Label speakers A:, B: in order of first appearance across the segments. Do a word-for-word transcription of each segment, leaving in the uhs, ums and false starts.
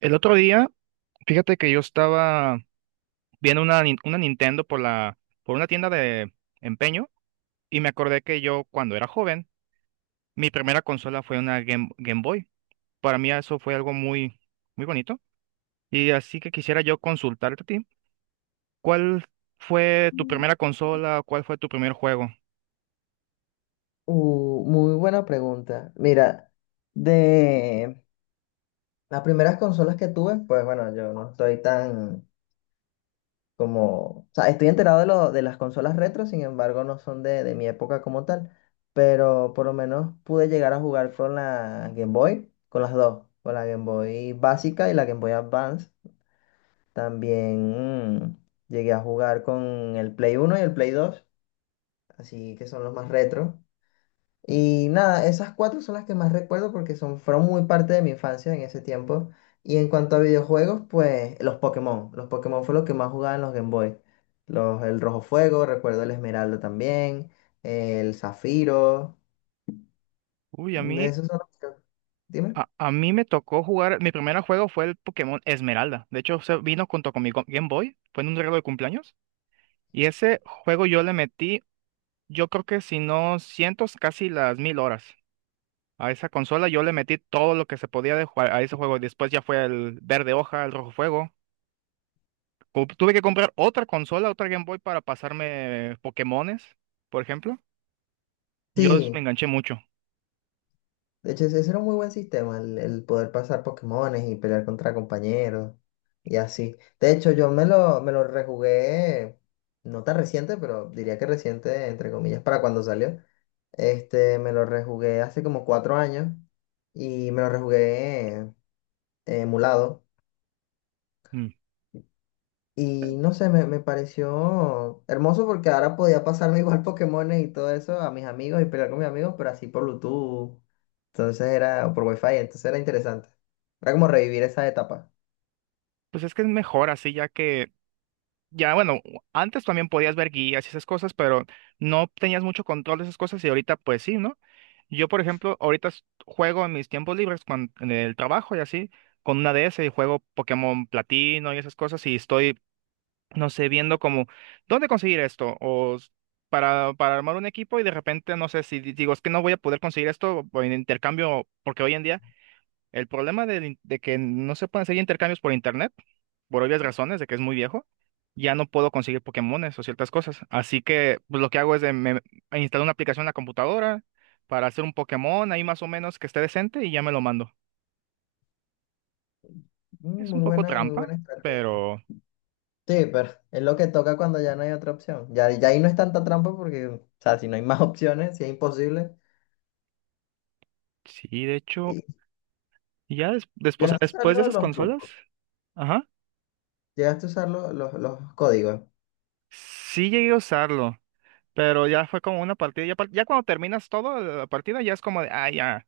A: El otro día, fíjate que yo estaba viendo una, nin- una Nintendo por la, por una tienda de empeño, y me acordé que yo, cuando era joven, mi primera consola fue una Game, Game Boy. Para mí eso fue algo muy, muy bonito. Y así que quisiera yo consultarte a ti, ¿cuál fue tu primera consola? ¿Cuál fue tu primer juego?
B: Uh, muy buena pregunta. Mira, de las primeras consolas que tuve, pues bueno, yo no estoy tan como, o sea, estoy enterado de, lo, de las consolas retro, sin embargo, no son de, de mi época como tal, pero por lo menos pude llegar a jugar con la Game Boy, con las dos, con la Game Boy básica y la Game Boy Advance. También mm, llegué a jugar con el Play uno y el Play dos, así que son los más retro. Y nada, esas cuatro son las que más recuerdo porque son, fueron muy parte de mi infancia en ese tiempo. Y en cuanto a videojuegos, pues los Pokémon. Los Pokémon fue lo que más jugaba en los Game Boy. Los, el Rojo Fuego, recuerdo el Esmeralda también, el Zafiro.
A: Uy, a mí,
B: Esos son los que... Dime.
A: a, a mí me tocó jugar, mi primer juego fue el Pokémon Esmeralda. De hecho, se vino junto con mi Go- Game Boy, fue en un regalo de cumpleaños. Y ese juego yo le metí Yo creo que, si no cientos, casi las mil horas. A esa consola yo le metí todo lo que se podía de jugar a ese juego. Después ya fue el verde hoja, el rojo fuego. Co- Tuve que comprar otra consola, otra Game Boy para pasarme Pokémones, por ejemplo. Yo s- me
B: Sí,
A: enganché mucho.
B: de hecho ese ese era un muy buen sistema, el, el poder pasar Pokémones y pelear contra compañeros y así. De hecho yo me lo, me lo rejugué, no tan reciente, pero diría que reciente, entre comillas, para cuando salió. Este, me lo rejugué hace como cuatro años y me lo rejugué eh, emulado.
A: Mm.
B: Y no sé, me, me pareció hermoso porque ahora podía pasarme igual Pokémones y todo eso a mis amigos y pelear con mis amigos, pero así por Bluetooth. Entonces era, o por Wi-Fi, entonces era interesante. Era como revivir esa etapa.
A: Pues es que es mejor así. ya que Ya, bueno, antes también podías ver guías y esas cosas, pero no tenías mucho control de esas cosas, y ahorita pues sí, ¿no? Yo, por ejemplo, ahorita s- juego en mis tiempos libres, cuan- en el trabajo y así, con una D S, y juego Pokémon Platino y esas cosas, y estoy, no sé, viendo como, ¿dónde conseguir esto? O s- para, para armar un equipo y, de repente, no sé si di- digo, es que no voy a poder conseguir esto, o en intercambio, porque hoy en día el problema del in- de, que no se pueden hacer intercambios por internet, por obvias razones, de que es muy viejo, ya no puedo conseguir Pokémones o ciertas cosas. Así que pues, lo que hago es de, me, me instalo una aplicación en la computadora para hacer un Pokémon ahí más o menos que esté decente, y ya me lo mando.
B: Mm,
A: Es un
B: muy
A: poco
B: buena, muy
A: trampa,
B: buena estrategia.
A: pero
B: Sí, pero es lo que toca cuando ya no hay otra opción. Ya, ya ahí no es tanta trampa porque, o sea, si no hay más opciones, si es imposible.
A: sí, de hecho.
B: Y
A: Ya des- después,
B: ya usar
A: después de
B: lo de
A: esas
B: los
A: consolas,
B: trucos.
A: ajá,
B: Llegaste a usar lo- los los códigos.
A: sí llegué a usarlo, pero ya fue como una partida. Ya, par- ya cuando terminas todo la partida, ya es como de, ah, ya.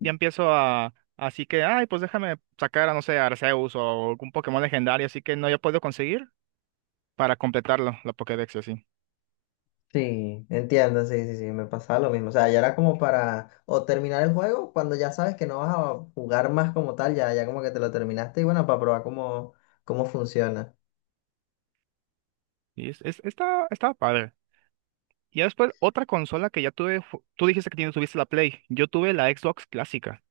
A: Ya empiezo a, así que, ay, pues déjame sacar a, no sé, a Arceus o algún Pokémon legendario, así que no, ya puedo conseguir para completarlo, la Pokédex y así.
B: Sí, entiendo, sí, sí, sí, me pasaba lo mismo. O sea, ya era como para o terminar el juego cuando ya sabes que no vas a jugar más como tal, ya, ya como que te lo terminaste y bueno, para probar cómo, cómo funciona.
A: Y es, es- está, estaba padre. Y ya después, otra consola que ya tuve, fu- tú dijiste que tienes, tuviste la Play; yo tuve la Xbox clásica.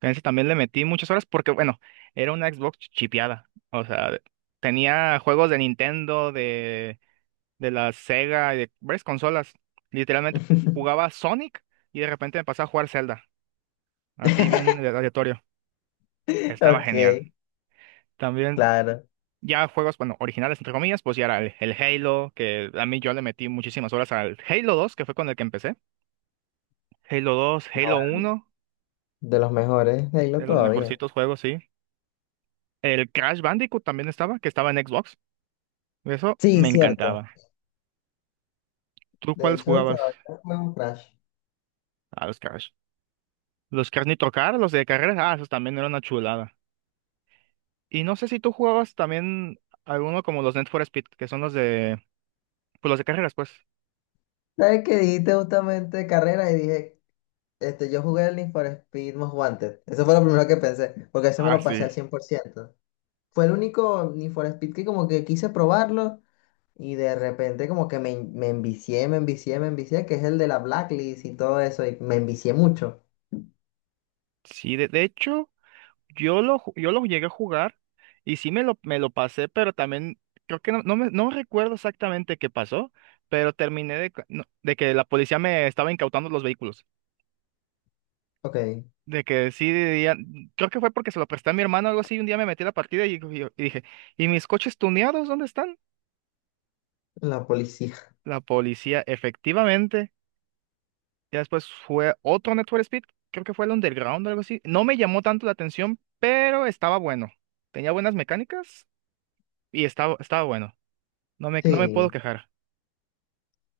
A: En ese también le metí muchas horas porque, bueno, era una Xbox chipeada. O sea, de- tenía juegos de Nintendo, de, de la Sega y de varias consolas. Literalmente jugaba Sonic y de repente me pasaba a jugar Zelda, así bien aleatorio. Estaba genial.
B: Ok,
A: También
B: claro.
A: ya juegos, bueno, originales entre comillas, pues ya era el, el Halo, que a mí yo le metí muchísimas horas al Halo dos, que fue con el que empecé. Halo dos,
B: No,
A: Halo
B: bueno,
A: uno,
B: de los mejores de Halo
A: de los
B: todavía.
A: mejorcitos juegos, sí. El Crash Bandicoot también estaba, que estaba en Xbox. Eso
B: Sí,
A: me
B: cierto.
A: encantaba. ¿Tú
B: De
A: cuáles
B: hecho,
A: jugabas
B: todavía juego Crash.
A: a los Crash? Los Crash Nitro Car, los de carreras, ah, esos también eran una chulada. Y no sé si tú jugabas también alguno como los Need for Speed, que son los de, pues los de carreras, pues.
B: ¿Sabes qué dijiste justamente de carrera? Y dije, este, yo jugué el Need for Speed Most Wanted. Eso fue lo primero que pensé, porque ese me
A: Ah,
B: lo pasé
A: sí.
B: al cien por ciento. Fue el único Need for Speed que como que quise probarlo y de repente como que me, en- me envicié, me envicié, me envicié, que es el de la Blacklist y todo eso, y me envicié mucho.
A: Sí, de, de hecho. Yo lo, ju- yo lo llegué a jugar, y sí me lo, me lo pasé, pero también creo que no, no, me- no recuerdo exactamente qué pasó, pero terminé, de, cu- no, de que la policía me estaba incautando los vehículos.
B: Ok,
A: De que sí, diría- creo que fue porque se lo presté a mi hermano o algo así. Un día me metí a la partida y, y- y dije, ¿y mis coches tuneados dónde están?
B: la policía.
A: La policía, efectivamente. Ya después fue otro Network Speed, creo que fue el Underground o algo así. No me llamó tanto la atención, pero estaba bueno. Tenía buenas mecánicas y estaba, estaba bueno. No me, no me puedo
B: Sí,
A: quejar.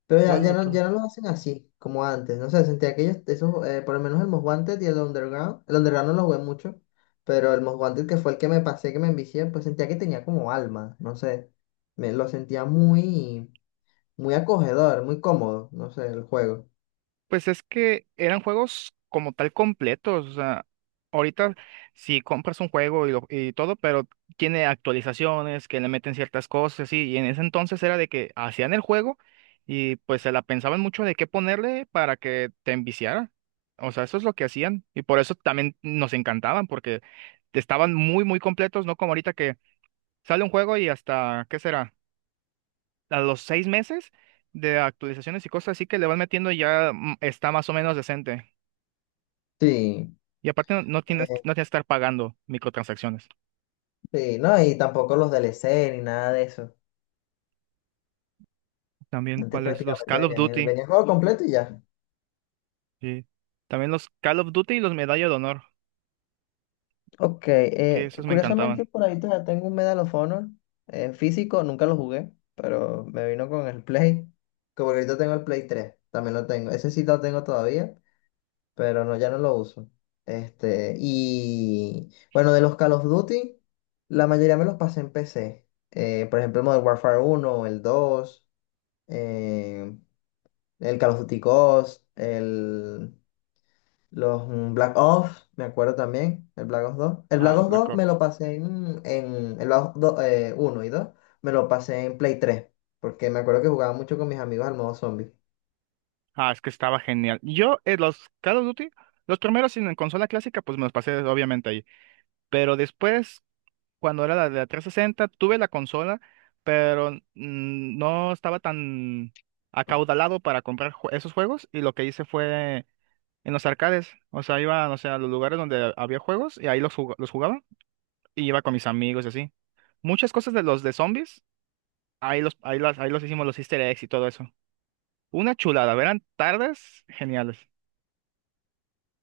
B: pero ya,
A: ¿Cuál
B: ya no,
A: otro?
B: ya no los hacen así como antes, no sé, sentía que ellos, esos, eh, por lo menos el Most Wanted y el Underground, el Underground no lo jugué mucho, pero el Most Wanted que fue el que me pasé, que me envicié, pues sentía que tenía como alma, no sé, me lo sentía muy, muy acogedor, muy cómodo, no sé, el juego.
A: Pues es que eran juegos como tal completos. O sea, ahorita si compras un juego y, lo- y todo, pero tiene actualizaciones que le meten ciertas cosas, sí, y en ese entonces era de que hacían el juego y pues se la pensaban mucho de qué ponerle para que te enviciara. O sea, eso es lo que hacían, y por eso también nos encantaban, porque estaban muy, muy completos, no como ahorita que sale un juego y hasta, ¿qué será? A los seis meses de actualizaciones y cosas así que le vas metiendo ya, mm, está más o menos decente.
B: Sí.
A: Y aparte no, no tienes, no tienes que estar pagando microtransacciones.
B: Sí, no, y tampoco los D L C ni nada de eso.
A: También
B: Antes
A: cuáles, los
B: prácticamente
A: Call of
B: venían el,
A: Duty.
B: venía el juego completo y ya.
A: Sí. También los Call of Duty y los Medalla de Honor,
B: Ok,
A: que
B: eh,
A: esos me
B: curiosamente
A: encantaban.
B: por ahí todavía tengo un Medal of Honor eh, físico, nunca lo jugué, pero me vino con el Play. Como que ahorita tengo el Play tres también lo tengo. Ese sí lo tengo todavía, pero no, ya no lo uso. Este, y bueno, de los Call of Duty, la mayoría me los pasé en P C. Eh, por ejemplo, el Modern Warfare uno, el dos eh, el Call of Duty Ghost, el, los mm, Black Ops, me acuerdo también, el Black Ops dos. El
A: Ah,
B: Black
A: los
B: Ops
A: Black
B: dos
A: Ops.
B: me lo pasé en, en el Black Ops dos, eh, uno y dos me lo pasé en Play tres porque me acuerdo que jugaba mucho con mis amigos al modo zombie.
A: Ah, es que estaba genial. Yo, eh, los Call of Duty, los primeros en en consola clásica, pues me los pasé obviamente ahí. Pero después, cuando era la de la trescientos sesenta, tuve la consola, pero mm, no estaba tan acaudalado para comprar jue- esos juegos, y lo que hice fue en los arcades, o sea, iba, no sé, a los lugares donde había juegos y ahí los, jug- los jugaba y iba con mis amigos y así. Muchas cosas de los de zombies, ahí los, ahí las, ahí los hicimos los easter eggs y todo eso. Una chulada, eran tardes geniales.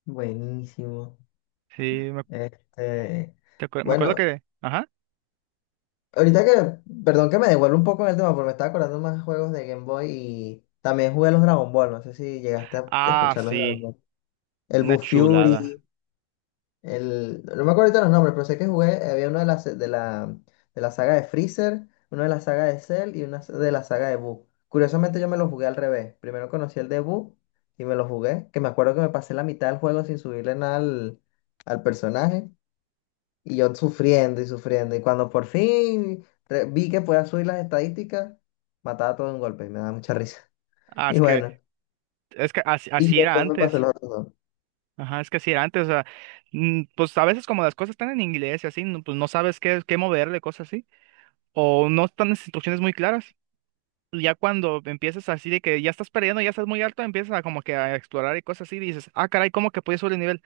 B: Buenísimo.
A: Sí, me,
B: Este,
A: te acuer- me acuerdo
B: bueno,
A: que... Ajá.
B: ahorita que, perdón que me devuelvo un poco en el tema, porque me estaba acordando más juegos de Game Boy y también jugué los Dragon Ball, no sé si llegaste a
A: Ah,
B: escuchar los Dragon
A: sí,
B: Ball. El
A: una
B: Buu
A: chulada.
B: Fury. El, no me acuerdo ahorita los nombres, pero sé que jugué, había una de las de la, de la saga de Freezer, una de la saga de Cell y una de la saga de Boo. Curiosamente yo me lo jugué al revés. Primero conocí el de Boo y me lo jugué, que me acuerdo que me pasé la mitad del juego sin subirle nada al, al personaje y yo sufriendo y sufriendo. Y cuando por fin re- vi que podía subir las estadísticas, mataba todo de un golpe y me daba mucha risa.
A: Ah,
B: Y
A: es que,
B: bueno,
A: es que así
B: y
A: así era
B: después me
A: antes.
B: pasé los otros dos.
A: Ajá, es que sí, antes, o sea, mm, pues a veces, como las cosas están en inglés y así, no- pues no sabes qué, qué moverle, cosas así, o no están las instrucciones muy claras. Y ya cuando empiezas así, de que ya estás perdiendo, ya estás muy alto, empiezas a como que a explorar y cosas así, y dices, ah, caray, ¿cómo que pude subir el nivel?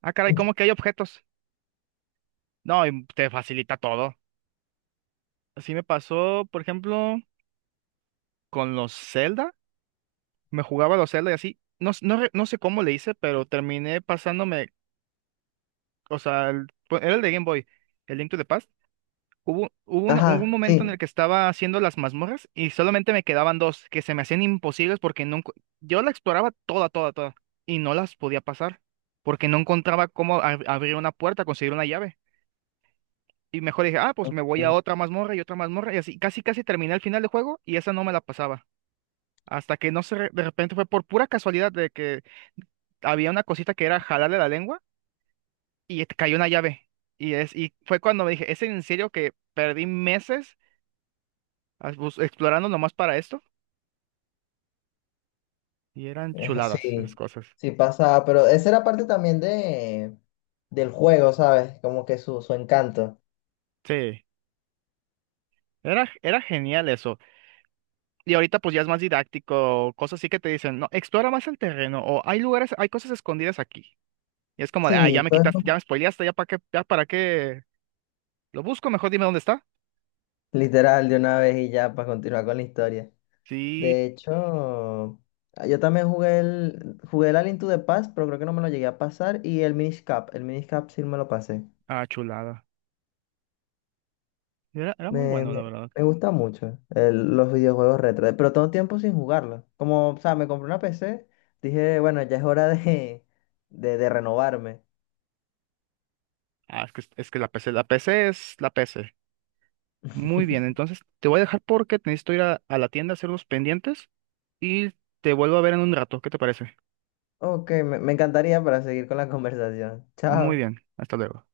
A: Ah, caray, ¿cómo que hay objetos? No, y te facilita todo. Así me pasó, por ejemplo, con los Zelda. Me jugaba los Zelda y así, no, s- no, re- no sé cómo le hice, pero terminé pasándome, o sea, el- era el de Game Boy, el Link to the Past. Hubo, hubo una- hubo un
B: Ajá,
A: momento en el
B: sí.
A: que estaba haciendo las mazmorras y solamente me quedaban dos que se me hacían imposibles, porque no, encu- yo la exploraba toda, toda, toda, y no las podía pasar porque no encontraba cómo ab- abrir una puerta, conseguir una llave. Y mejor dije, ah, pues me voy a otra mazmorra y otra mazmorra, y así casi, casi terminé el final del juego y esa no me la pasaba. Hasta que, no sé, de repente fue por pura casualidad de que había una cosita que era jalarle la lengua y te cayó una llave. Y, es, y fue cuando me dije, ¿es en serio que perdí meses as- bus- explorando nomás para esto? Y eran
B: Es
A: chuladas esas
B: así,
A: cosas.
B: sí pasaba, pero esa era parte también de, del juego, ¿sabes? Como que su, su encanto.
A: Sí, era, era genial eso. Y ahorita pues ya es más didáctico, cosas así que te dicen, no, explora más el terreno, o hay lugares, hay cosas escondidas aquí. Y es como, de, ah, ya
B: Sí,
A: me
B: todo
A: quitaste, ya
B: eso
A: me spoileaste, ya para qué, ya para qué lo busco, mejor dime dónde está.
B: literal de una vez y ya para continuar con la historia.
A: Sí,
B: De hecho, ah, yo también jugué el, jugué el Alien to the Past, pero creo que no me lo llegué a pasar, y el Minish Cap, el Minish Cap sí me lo pasé.
A: ah, chulada. Era, era muy
B: Me,
A: bueno, la
B: me,
A: verdad.
B: me gusta mucho el- los videojuegos retro, pero todo tiempo sin jugarlo. Como, o sea, me compré una P C, dije, bueno, ya es hora de, de, de renovarme.
A: Ah, es que, es que la P C, la P C es la P C. Muy bien, entonces te voy a dejar, porque necesito ir a, a la tienda a hacer unos pendientes y te vuelvo a ver en un rato. ¿Qué te parece?
B: Ok, me, me encantaría para seguir con la conversación.
A: Muy
B: Chao.
A: bien, hasta luego.